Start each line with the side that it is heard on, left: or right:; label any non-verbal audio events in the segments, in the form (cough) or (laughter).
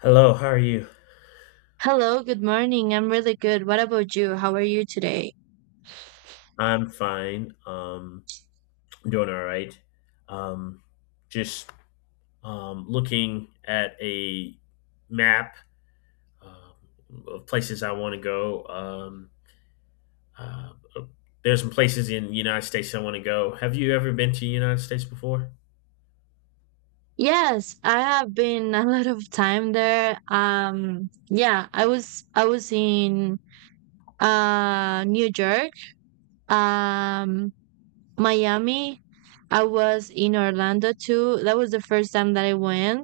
left: Hello, how are you?
right: Hello, good morning. I'm really good. What about you? How are you today?
left: I'm fine. I'm doing all right. Um, just looking at a map of places I want to go. Uh, there's some places in the United States I want to go. Have you ever been to the United States before?
right: Yes, I have been a (laughs) lot of time there. Yeah, I was in New York, um, Miami. I was in Orlando too. That was the first time that I went.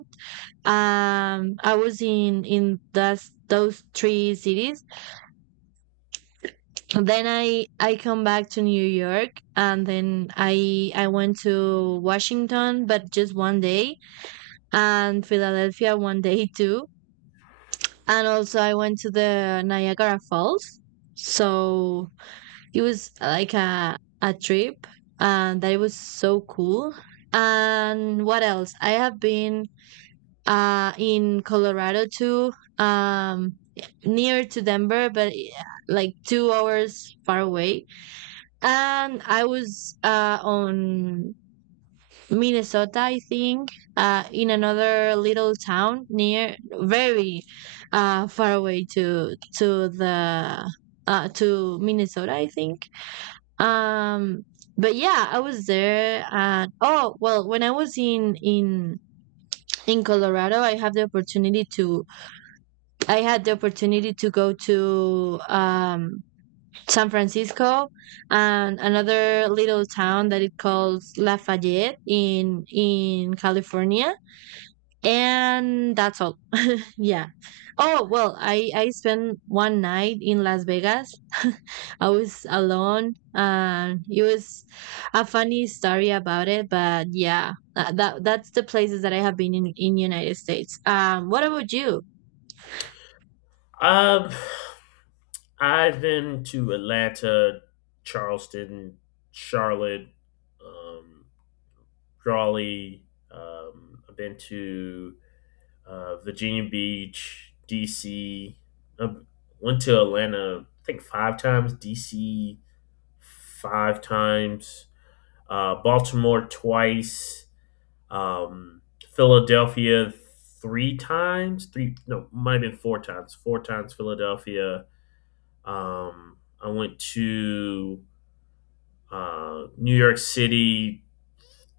right: I was in those three cities. Then I come back to New York, and then I went to Washington but just 1 day, and Philadelphia one (laughs) day too, and also I went to the Niagara Falls. So it was like a trip, and that was so cool. And what else I have been in Colorado too, um near to Denver but like 2 hours far away. And I was on Minnesota, I think, in another little town near, very far away to the to Minnesota, I think. Um, but yeah, I was there. And oh well, when I was in in Colorado, I had the opportunity to go to San Francisco, and another little town that it calls Lafayette in California. And that's all. Yeah. Oh well, I spent one night in Las Vegas. (laughs) I was alone. It was a funny story about it, but yeah, that's the places that I have been in United States. What about you?
left: Um, I've been to Atlanta, Charleston, Charlotte, um, Raleigh. I've been to Virginia Beach, DC. Uh, Went to Atlanta, I think five times. DC five times. Baltimore twice. Um, Philadelphia three times. Three no, Might have been four times. Four times Philadelphia. Um, I went to New York City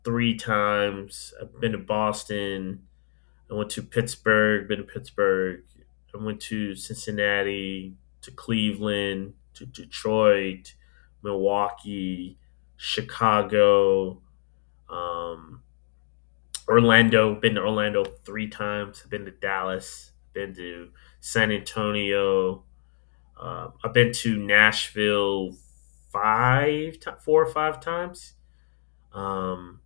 left: three times. I've been to Boston. I went to Pittsburgh, been to Pittsburgh. I went to Cincinnati, to Cleveland, to Detroit, Milwaukee, Chicago, um, Orlando. Been to Orlando three times. I've been to Dallas. Been to San Antonio. I've been to Nashville five, four or five times. Um,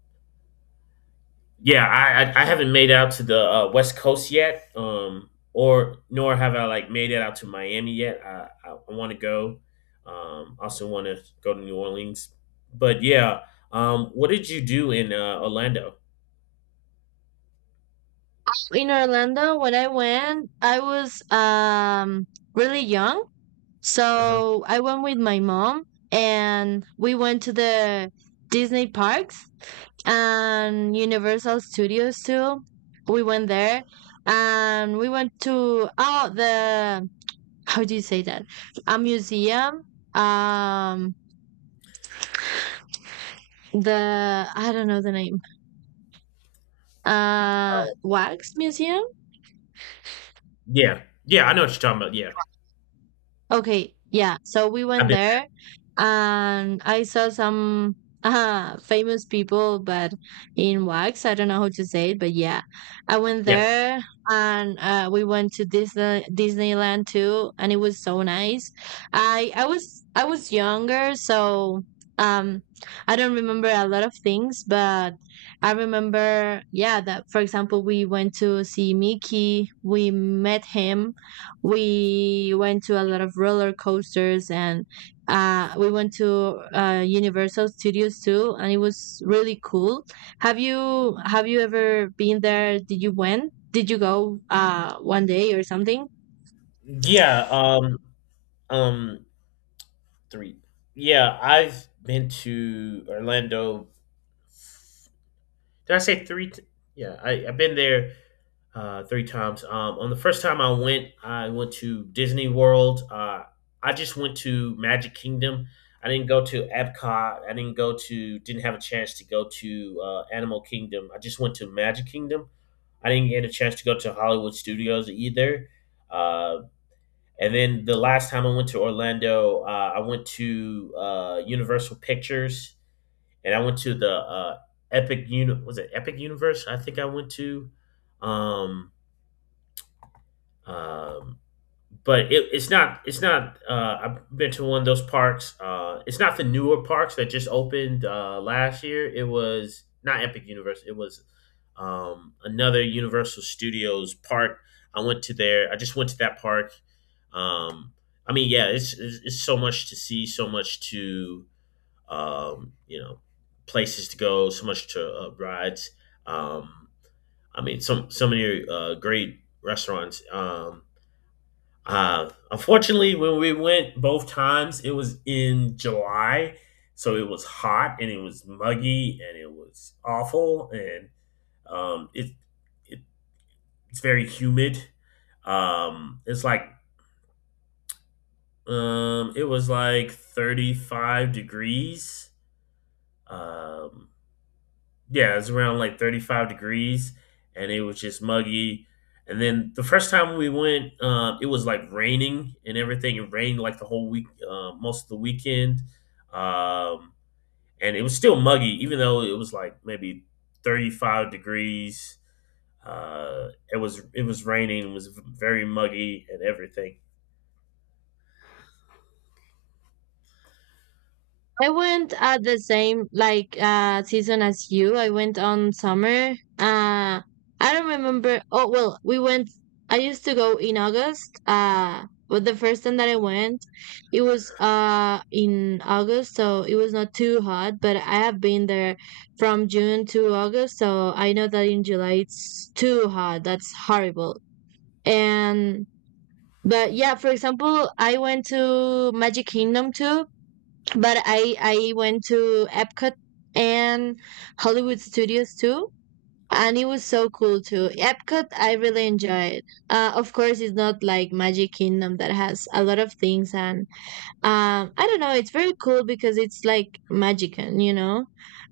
left: yeah, I haven't made out to the West Coast yet, or nor have I like made it out to Miami yet. I want to go. Also want to go to New Orleans, but yeah. What did you do in Orlando?
right: In Orlando, when I went, I was really young.
left: Uh-huh.
right: So I went with my mom, and we went to the Disney parks, and Universal Studios too. We went there, and we went to oh the, how do you say that? A museum. Um the, I don't know the name. Uh,
left: Uh,
right: wax museum.
left: Yeah, yeah, I know what you're talking about. Yeah,
right: Okay, yeah. So we
left: I've
right: went
left: been.
right: there and I saw some (laughs) famous people, but in wax. I don't know how to say it, but yeah. I went
left: Yeah,
right: there, and we went to Disneyland too, and it was so nice. I was younger, so um I don't remember a lot of things, but I remember, yeah, that for example, we went to see Mickey, we met him, we went to a lot of roller coasters, and we went to Universal Studios too, and it was really cool. Have you ever been there? Did you went? Did you go 1 day or something?
left: yeah. Um, Three. Yeah, I've been to Orlando. Did I say three? Yeah, I I've been there three times. On the first time I went to Disney World. I just went to Magic Kingdom. I didn't go to Epcot. I didn't go to. Didn't have a chance to go to Animal Kingdom. I just went to Magic Kingdom. I didn't get a chance to go to Hollywood Studios either. Uh, and then the last time I went to Orlando, I went to Universal Pictures, and I went to the Epic Uni. Was it Epic Universe? I think I went to. Um, um, but it's not. It's not. I've been to one of those parks. It's not the newer parks that just opened last year. It was not Epic Universe. It was another Universal Studios park. I went to there. I just went to that park. Um, I mean, yeah, it's so much to see, so much to um, you know, places to go, so much to rides. Um, I mean, some so many great restaurants. Unfortunately, when we went both times, it was in July, so it was hot and it was muggy and it was awful and um, it, it it's very humid. Um, it's like it was like 35 degrees. Um, Yeah, it was around like 35 degrees and it was just muggy. And then the first time we went, it was like raining and everything. It rained like the whole week, most of the weekend. Um, and it was still muggy, even though it was like maybe 35 degrees. It was raining, it was very muggy and everything.
right: I went at the same like season as you. I went on summer. Uh I don't remember, oh well we went, I used to go in August. But the first time that I went, it was in August, so it was not too hot, but I have been there from June to August, so I know that in July it's too hot. That's horrible. And but yeah, for example, I went to Magic Kingdom too, but I went to Epcot and Hollywood Studios too, and it was so cool too. Epcot I really enjoyed. Of course, it's not like Magic Kingdom that has a lot of things, and I don't know. It's very cool because it's like Magican, you know.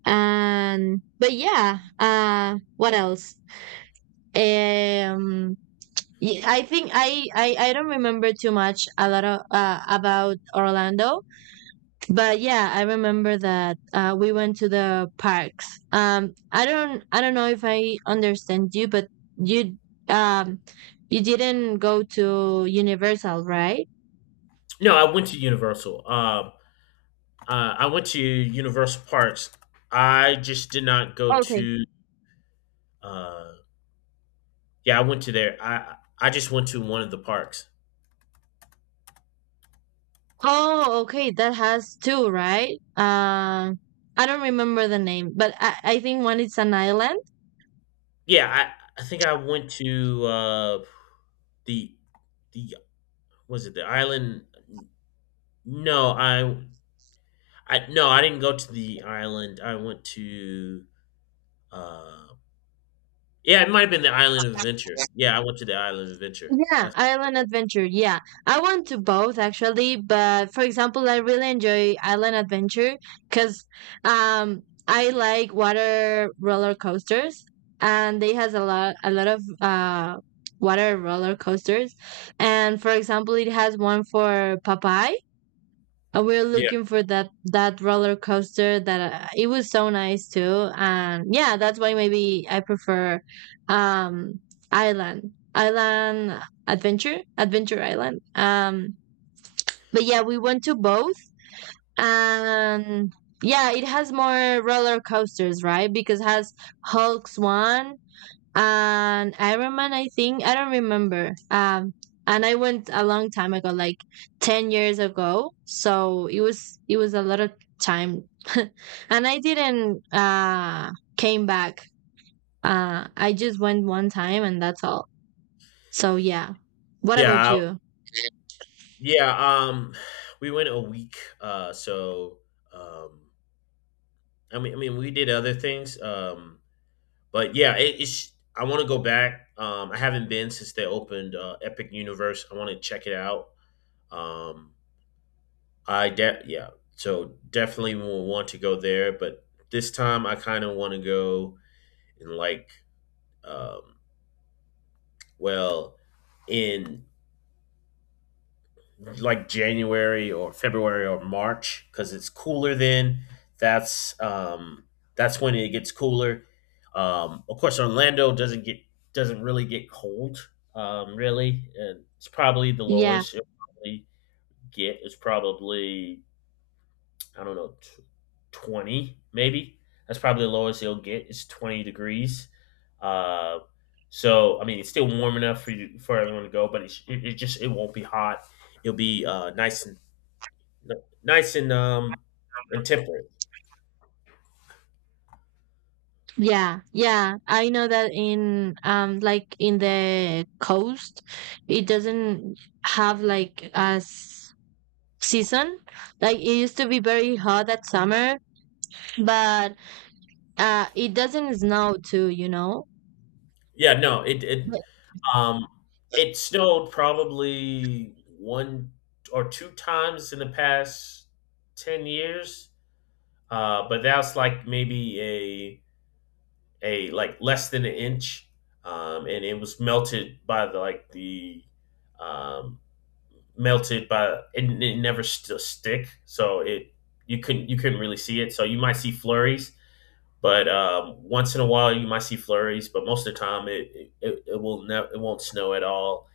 right: And but yeah, what else? Um, yeah, I think I don't remember too much a lot of about Orlando, but yeah I remember that we went to the parks. I don't, I don't know if I understand you, but you, um you didn't go to Universal, right?
left: No, I went to Universal. I went to Universal Parks. I just did not go
right: Okay.
left: to uh, yeah, I went to there. I just went to one of the parks.
right: Oh, okay, that has two, right? I don't remember the name, but I think one is an island.
left: Yeah, I think I went to the the was it the island? No, I no, I didn't go to the island. I went to uh, yeah, it might have been the Island of Adventure. Yeah, I went to the Island of Adventure.
right: Yeah,
left: That's-
right: island adventure. Yeah, I want to both actually, but for example, I really enjoy island adventure because um I like water roller coasters, and they has a lot of water roller coasters, and for example, it has one for Popeye, we're
left: yeah.
right: looking for that roller coaster that it was so nice too. And yeah, that's why maybe I prefer um island island adventure adventure island. But yeah, we went to both, and yeah, it has more roller coasters, right? Because it has Hulk's one, and Iron Man, I think. I don't remember. And I went a long time ago, like 10 years ago. So it was a lot of time, (laughs) and I didn't came back. I just went one time, and that's all. So yeah. What about
left: Yeah,
right: you?
left: yeah, um we went a week so um, I mean we did other things. But yeah, it's. I want to go back. I haven't been since they opened Epic Universe. I want to check it out. Um, I de- yeah, so Definitely will want to go there. But this time, I kind of want to go in like um, well in like January or February or March because it's cooler then. That's um, that's when it gets cooler. Of course, Orlando doesn't get doesn't really get cold, really, and it's probably the
right: Yeah,
left: lowest it probably get is probably I don't know 20 maybe. That's probably the lowest it'll get. It's 20 degrees. Uh, I mean, it's still warm enough for you for everyone to go, but it just it won't be hot. It'll be nice and nice and um temperate.
right: yeah, I know that in like in the coast, it doesn't have like as season. Like it used to be very hot at summer, but it doesn't snow too, you know.
left: Yeah, no, um it snowed probably one or two times in the past 10 years. But that's like maybe a like less than an inch. And it was melted by the like the um melted by, and it never stick. So it, you couldn't really see it. So you might see flurries. But once in a while, you might see flurries, but most of the time, it will never, it won't snow at all.